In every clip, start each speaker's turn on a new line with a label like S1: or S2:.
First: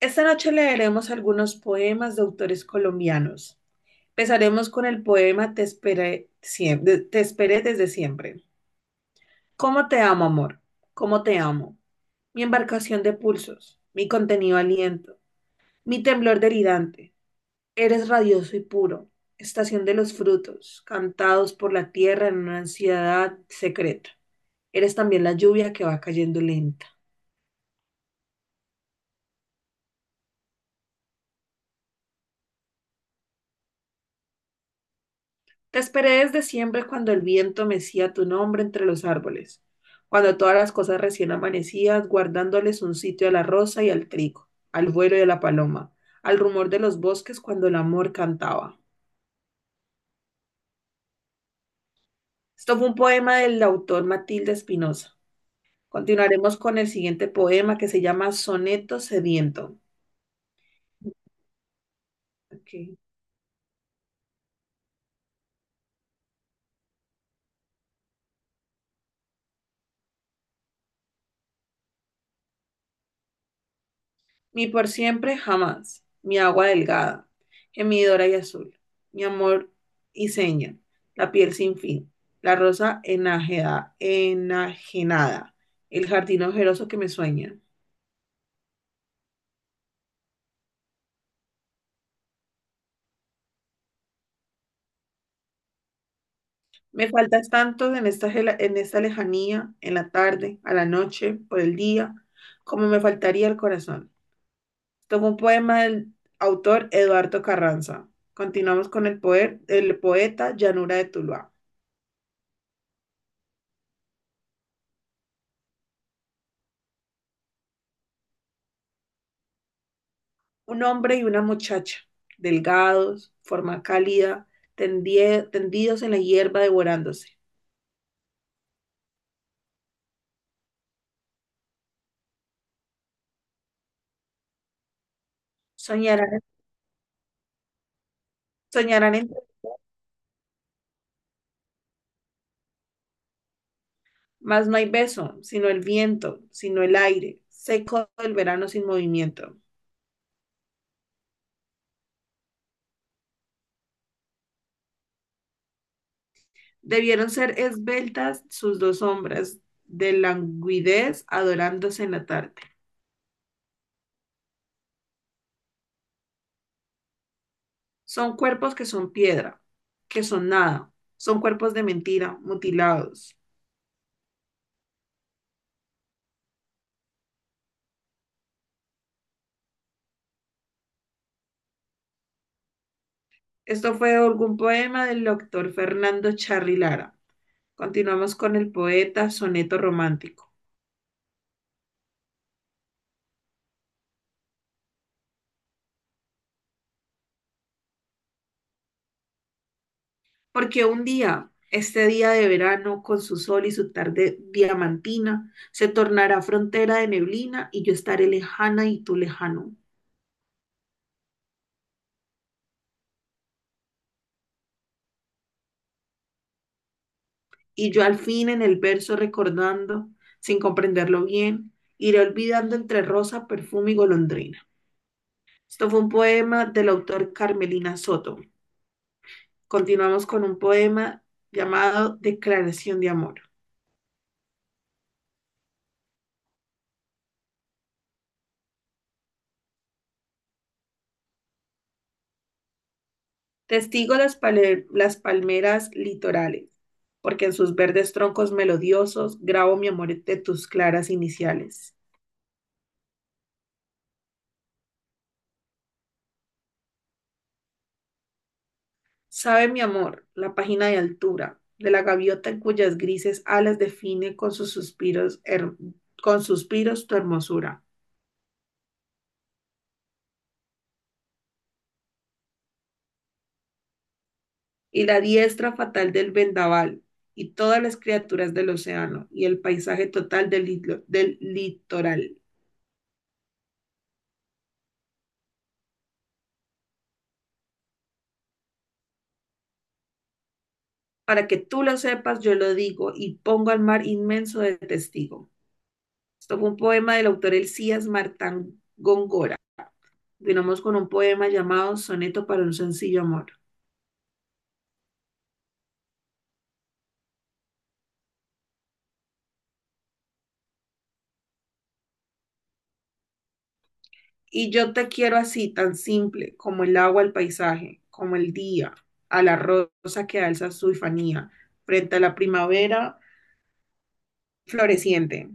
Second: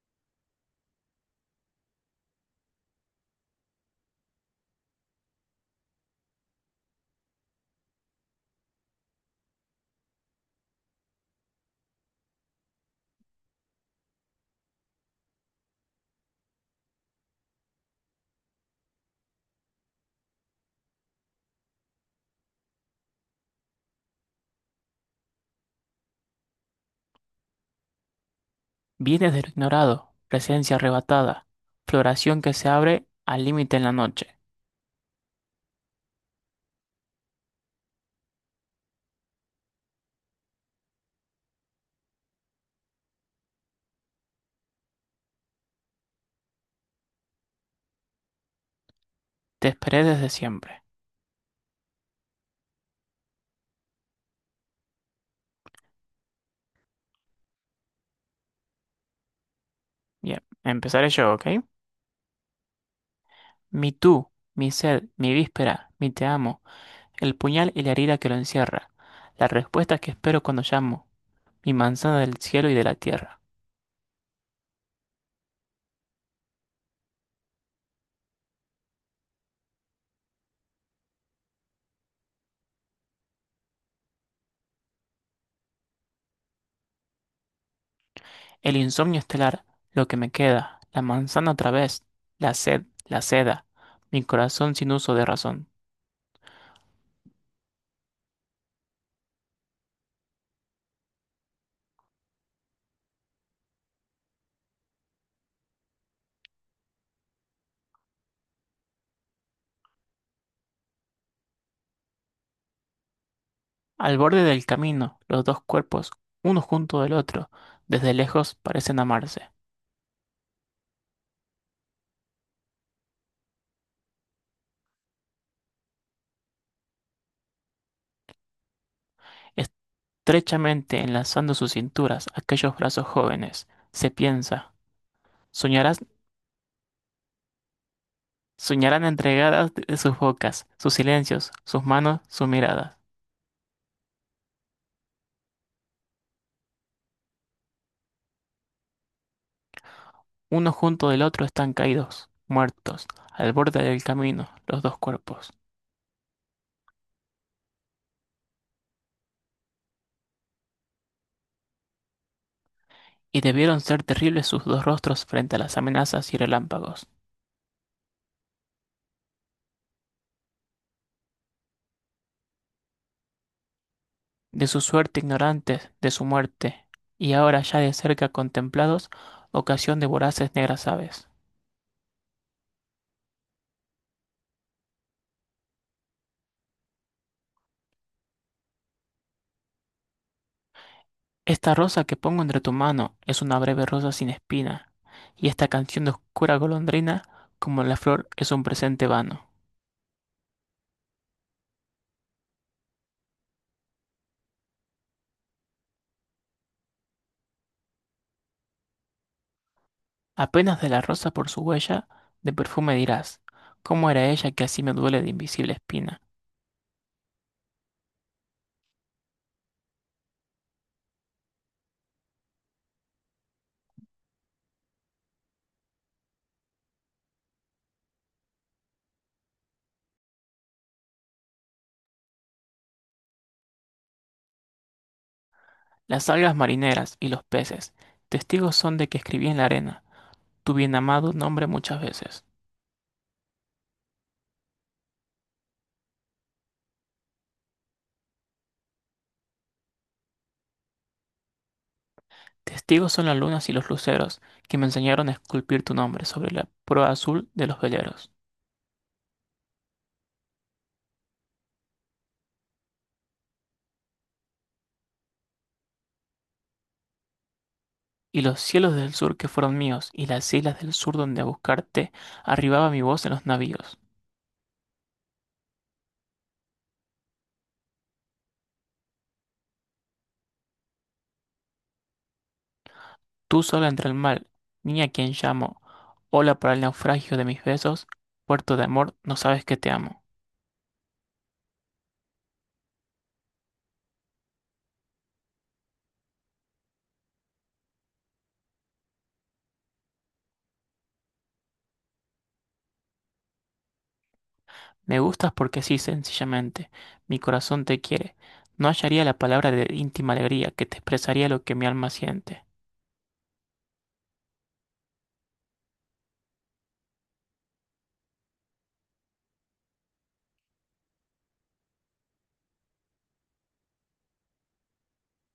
S1: Esta noche leeremos algunos poemas de autores colombianos. Empezaremos con el poema Te esperé, Te esperé desde siempre. ¿Cómo te amo, amor? ¿Cómo te amo? Mi embarcación de pulsos, mi contenido aliento, mi temblor delirante. Eres radioso y puro, estación de los frutos, cantados por la tierra en una ansiedad secreta. Eres también la lluvia que va cayendo lenta.
S2: Vienes de lo ignorado, presencia arrebatada, floración que se abre al límite en la noche.
S1: Te esperé desde siempre cuando el viento mecía tu nombre entre los árboles, cuando todas las cosas recién amanecías, guardándoles un sitio a la rosa y al trigo, al vuelo de la paloma, al rumor de los bosques cuando el amor cantaba.
S2: Te esperé desde siempre.
S1: Esto fue un poema del autor Matilde Espinosa. Continuaremos con el siguiente poema que se llama Soneto Sediento.
S2: Bien, empezaré yo, ¿ok?
S1: Ok.
S2: Mi tú, mi sed, mi víspera, mi te amo, el puñal y la herida que lo encierra, la respuesta que espero cuando llamo, mi manzana del cielo y de la tierra,
S1: Mi por siempre jamás, mi agua delgada, gemidora y azul, mi amor y seña, la piel sin fin, la enajenada, el jardín ojeroso que me sueña.
S2: el insomnio estelar, lo que me queda, la manzana otra vez, la sed, la seda, mi corazón sin uso de razón.
S1: Me faltas tanto en esta lejanía, en la tarde, a la noche, por el día, como me faltaría el corazón. Tomo un poema del autor Eduardo Carranza. Continuamos con el poeta Llanura de Tuluá.
S2: Al borde del camino, los dos cuerpos, uno junto del otro, desde lejos parecen amarse.
S1: Un hombre y una muchacha, delgados, forma cálida, tendidos en la hierba devorándose.
S2: Estrechamente enlazando sus cinturas, aquellos brazos jóvenes, se piensa, soñarás,
S1: Soñarán,
S2: soñarán
S1: soñarán entre,
S2: entregadas de sus bocas, sus silencios, sus manos, sus miradas.
S1: mas no hay beso, sino el viento, sino el aire, seco del verano sin movimiento.
S2: Uno junto del otro están caídos, muertos, al borde del camino, los dos cuerpos.
S1: Debieron ser esbeltas sus dos sombras, de languidez adorándose en la tarde.
S2: Y debieron ser terribles sus dos rostros frente a las amenazas y relámpagos.
S1: Son cuerpos que son piedra, que son nada, son cuerpos de mentira, mutilados.
S2: De su suerte ignorantes, de su muerte, y ahora ya de cerca contemplados, ocasión de voraces negras aves.
S1: Esto fue algún poema del doctor Fernando Charri Lara. Continuamos con el poeta Soneto Romántico.
S2: Esta rosa que pongo entre tu mano es una breve rosa sin espina, y esta canción de oscura golondrina, como la flor, es un presente vano.
S1: Porque un día, este día de verano, con su sol y su tarde diamantina, se tornará frontera de neblina y yo estaré lejana y tú lejano.
S2: Apenas de la rosa por su huella, de perfume dirás, ¿cómo era ella que así me duele de invisible espina?
S1: Y yo al fin en el verso recordando, sin comprenderlo bien, iré olvidando entre rosa, perfume y golondrina. Esto fue un poema del autor Carmelina Soto. Continuamos con un poema llamado Declaración de Amor.
S2: Las algas marineras y los peces, testigos son de que escribí en la arena, tu bien amado nombre muchas veces.
S1: Las palmeras litorales, porque en sus verdes troncos melodiosos grabo mi amor de tus claras iniciales.
S2: Testigos son las lunas y los luceros que me enseñaron a esculpir tu nombre sobre la proa azul de los veleros.
S1: Sabe mi amor la página de altura de la gaviota en cuyas grises alas define con suspiros tu hermosura,
S2: Y los cielos del sur que fueron míos, y las islas del sur donde a buscarte arribaba mi voz en los navíos.
S1: y la diestra fatal del vendaval, y todas las criaturas del océano, y el paisaje total del litoral.
S2: Tú sola entre el mal, niña a quien llamo, ola para el naufragio de mis besos, puerto de amor, no sabes que te amo.
S1: Para que tú lo sepas, yo lo digo y pongo al mar inmenso de testigo. Esto fue un poema del autor Elías Martán Góngora. Continuamos con un poema llamado Soneto para un sencillo amor.
S2: Me gustas porque sí, sencillamente, mi corazón te quiere. No hallaría la palabra de íntima alegría que te expresaría lo que mi alma siente.
S1: Y yo te quiero así, tan simple, como el agua al paisaje, como el día, a la rosa que alza su infanía, frente a la primavera floreciente,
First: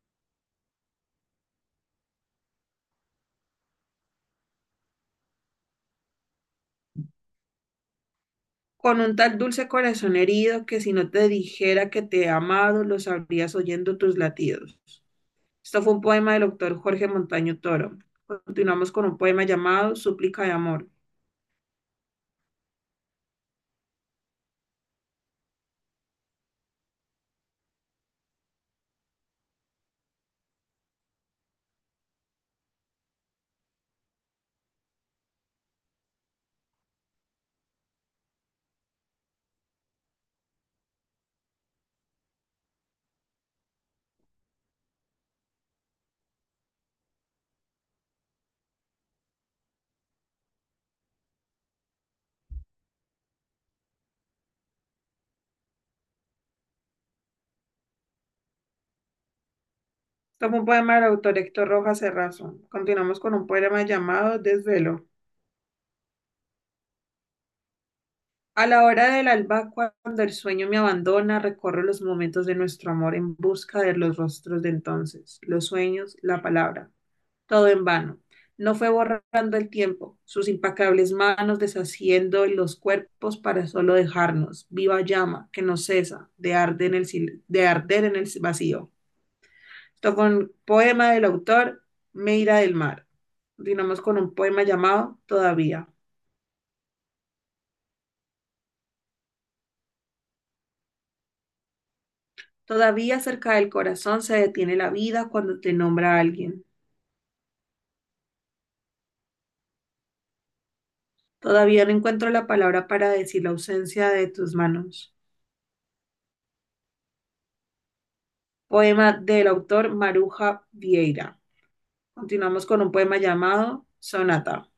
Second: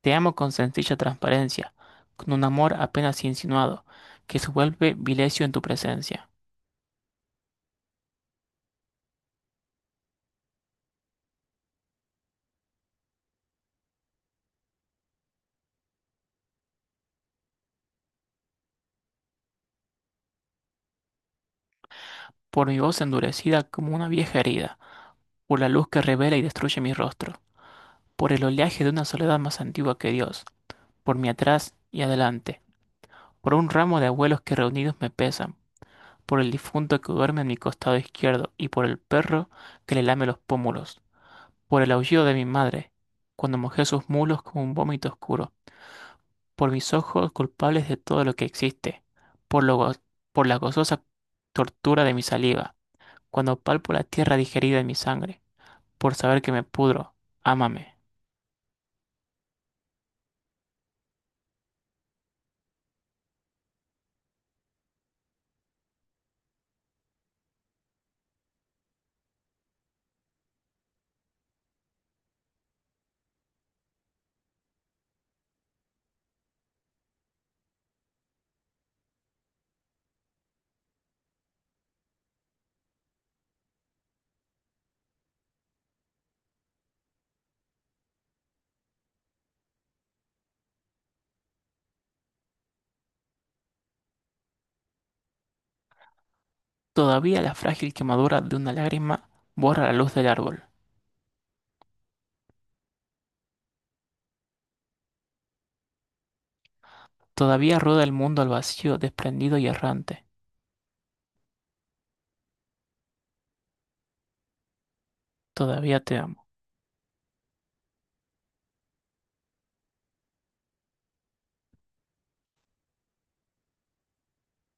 S2: Te amo con sencilla transparencia, con un amor apenas insinuado, que se vuelve vilecio en tu presencia,
S1: con un tal dulce corazón herido que si no te dijera que te he amado, lo sabrías oyendo tus latidos. Esto fue un poema del autor Jorge Montaño Toro. Continuamos con un poema llamado Súplica de Amor.
S2: por mi voz endurecida como una vieja herida, por la luz que revela y destruye mi rostro, por el oleaje de una soledad más antigua que Dios, por mi atrás y adelante, por un ramo de abuelos que reunidos me pesan, por el difunto que duerme en mi costado izquierdo y por el perro que le lame los pómulos. Por el aullido de mi madre, cuando mojé sus mulos como un vómito oscuro, por mis ojos culpables de todo lo que existe, por lo go- por la gozosa tortura de mi saliva, cuando palpo la tierra digerida en mi sangre, por saber que me pudro, ámame.
S1: Tomo un poema del autor Héctor Rojas Cerrazo. Continuamos con un poema llamado Desvelo. A la hora del alba, cuando el sueño me abandona, recorro los momentos de nuestro amor en busca de los rostros de entonces, los sueños, la palabra. Todo en vano. No fue borrando el tiempo, sus implacables manos deshaciendo los cuerpos para solo dejarnos, viva llama que no cesa de arder en el vacío. Esto con un poema del autor Meira del Mar. Continuamos con un poema llamado Todavía.
S2: Todavía la frágil quemadura de una lágrima borra la luz del árbol.
S1: Todavía cerca del corazón se detiene la vida cuando te nombra alguien.
S2: Todavía rueda el mundo al vacío, desprendido y errante.
S1: Todavía no encuentro la palabra para decir la ausencia de tus manos.
S2: Todavía te amo.
S1: Poema del autor Maruja Vieira. Continuamos con un poema llamado Sonata.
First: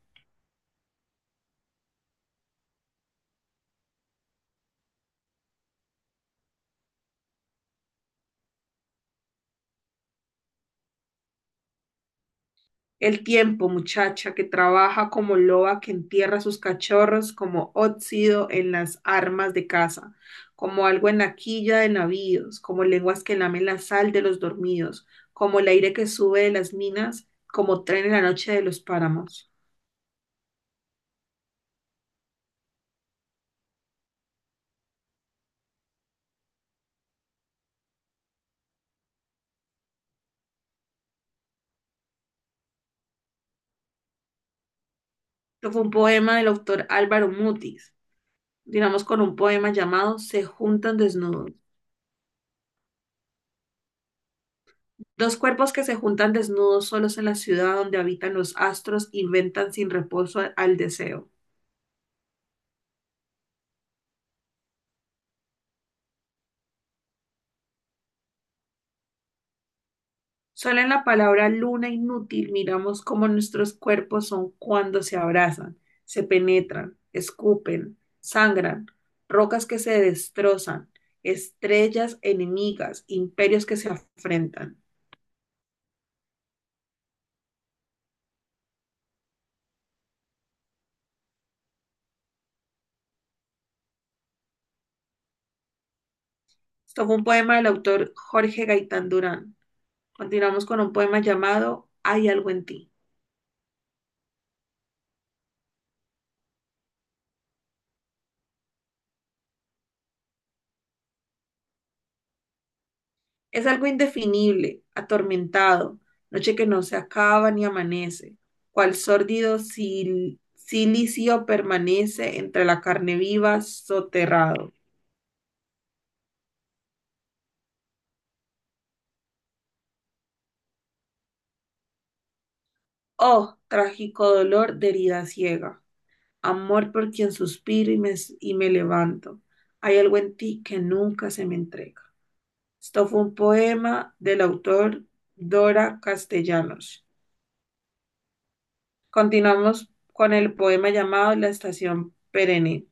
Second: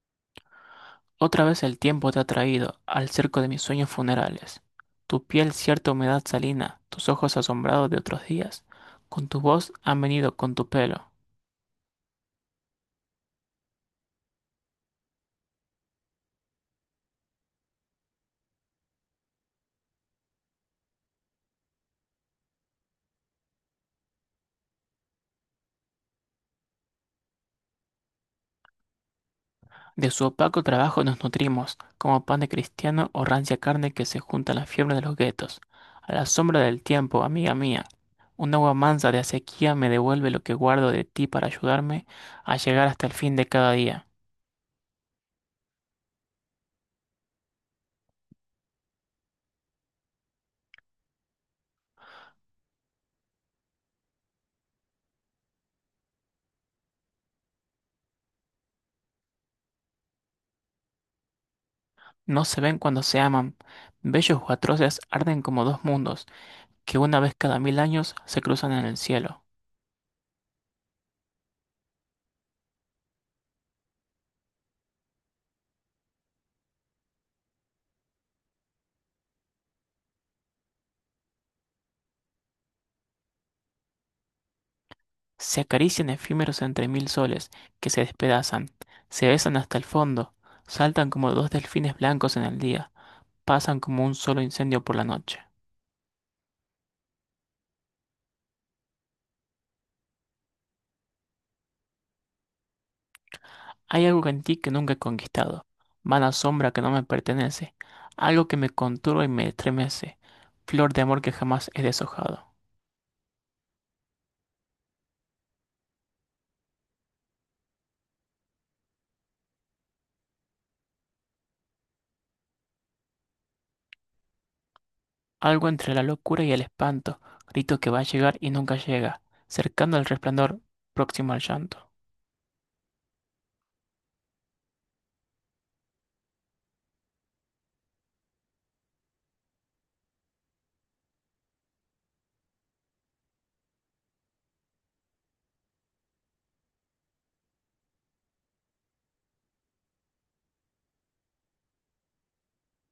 S2: Otra vez el tiempo te ha traído al cerco de mis sueños funerales. Tu piel cierta humedad salina, tus ojos asombrados de otros días, con tu voz han venido con tu pelo.
S1: El tiempo, muchacha, que trabaja como loba que entierra sus cachorros como óxido en las armas de caza, como algo en la quilla de navíos, como lenguas que lamen la sal de los dormidos, como el aire que sube de las minas, como tren en la noche de los páramos.
S2: De su opaco trabajo nos nutrimos, como pan de cristiano o rancia carne que se junta a la fiebre de los guetos. A la sombra del tiempo, amiga mía, un agua mansa de acequia me devuelve lo que guardo de ti para ayudarme a llegar hasta el fin de cada día.
S1: Esto fue un poema del autor Álvaro Mutis, digamos con un poema llamado Se juntan desnudos. Dos cuerpos que se juntan desnudos solos en la ciudad donde habitan los astros inventan sin reposo al deseo.
S2: No se ven cuando se aman, bellos o atroces arden como dos mundos que una vez cada mil años se cruzan en el cielo,
S1: Solo en la palabra luna inútil miramos cómo nuestros cuerpos son cuando se abrazan, se penetran, escupen, sangran, rocas que se destrozan, estrellas enemigas, imperios que se afrentan.
S2: se acarician efímeros entre mil soles que se despedazan, se besan hasta el fondo, saltan como dos delfines blancos en el día, pasan como un solo incendio por la noche.
S1: Esto fue un poema del autor Jorge Gaitán Durán. Continuamos con un poema llamado Hay algo en ti.
S2: Hay algo en ti que nunca he conquistado, vana sombra que no me pertenece, algo que me conturba y me estremece, flor de amor que jamás he deshojado.
S1: Es algo indefinible, atormentado, noche que no se acaba ni amanece, cual sórdido silicio permanece entre la carne viva soterrado.
S2: Algo entre la locura y el espanto, grito que va a llegar y nunca llega, cercano al resplandor, próximo al llanto.
S1: Oh, trágico dolor de herida ciega, amor por quien y me levanto. Hay algo en ti que nunca se me entrega. Esto fue un poema del autor Dora Castellanos. Continuamos con el poema llamado La Estación Perenne.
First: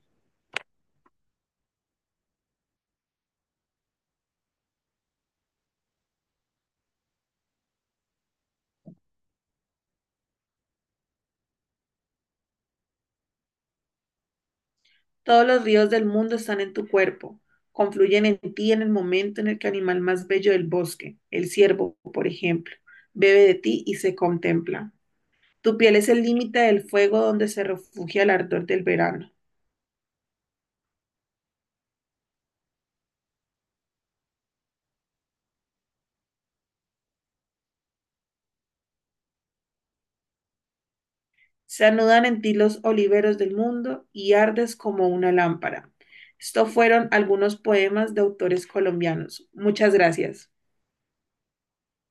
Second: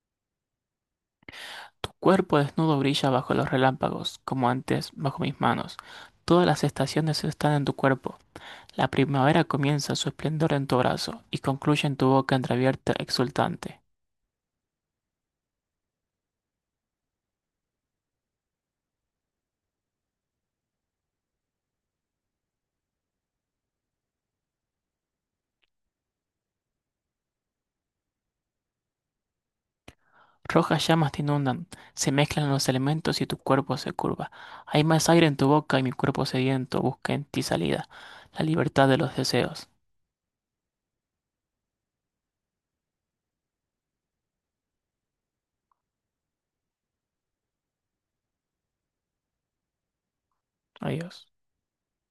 S2: Tu cuerpo desnudo brilla bajo los relámpagos, como antes bajo mis manos. Todas las estaciones están en tu cuerpo. La primavera comienza su esplendor en tu brazo y concluye en tu boca entreabierta exultante.
S1: Todos los ríos del mundo están en tu cuerpo, confluyen en ti en el momento en el que el animal más bello del bosque, el ciervo, por ejemplo, bebe de ti y se contempla. Tu piel es el límite del fuego donde se refugia el ardor del verano.
S2: Rojas llamas te inundan, se mezclan los elementos y tu cuerpo se curva. Hay más aire en tu boca y mi cuerpo sediento busca en ti salida, la libertad de los deseos.
S1: Se anudan en ti los oliveros del mundo y ardes como una lámpara. Estos fueron algunos poemas de autores colombianos. Muchas gracias.
S2: Adiós.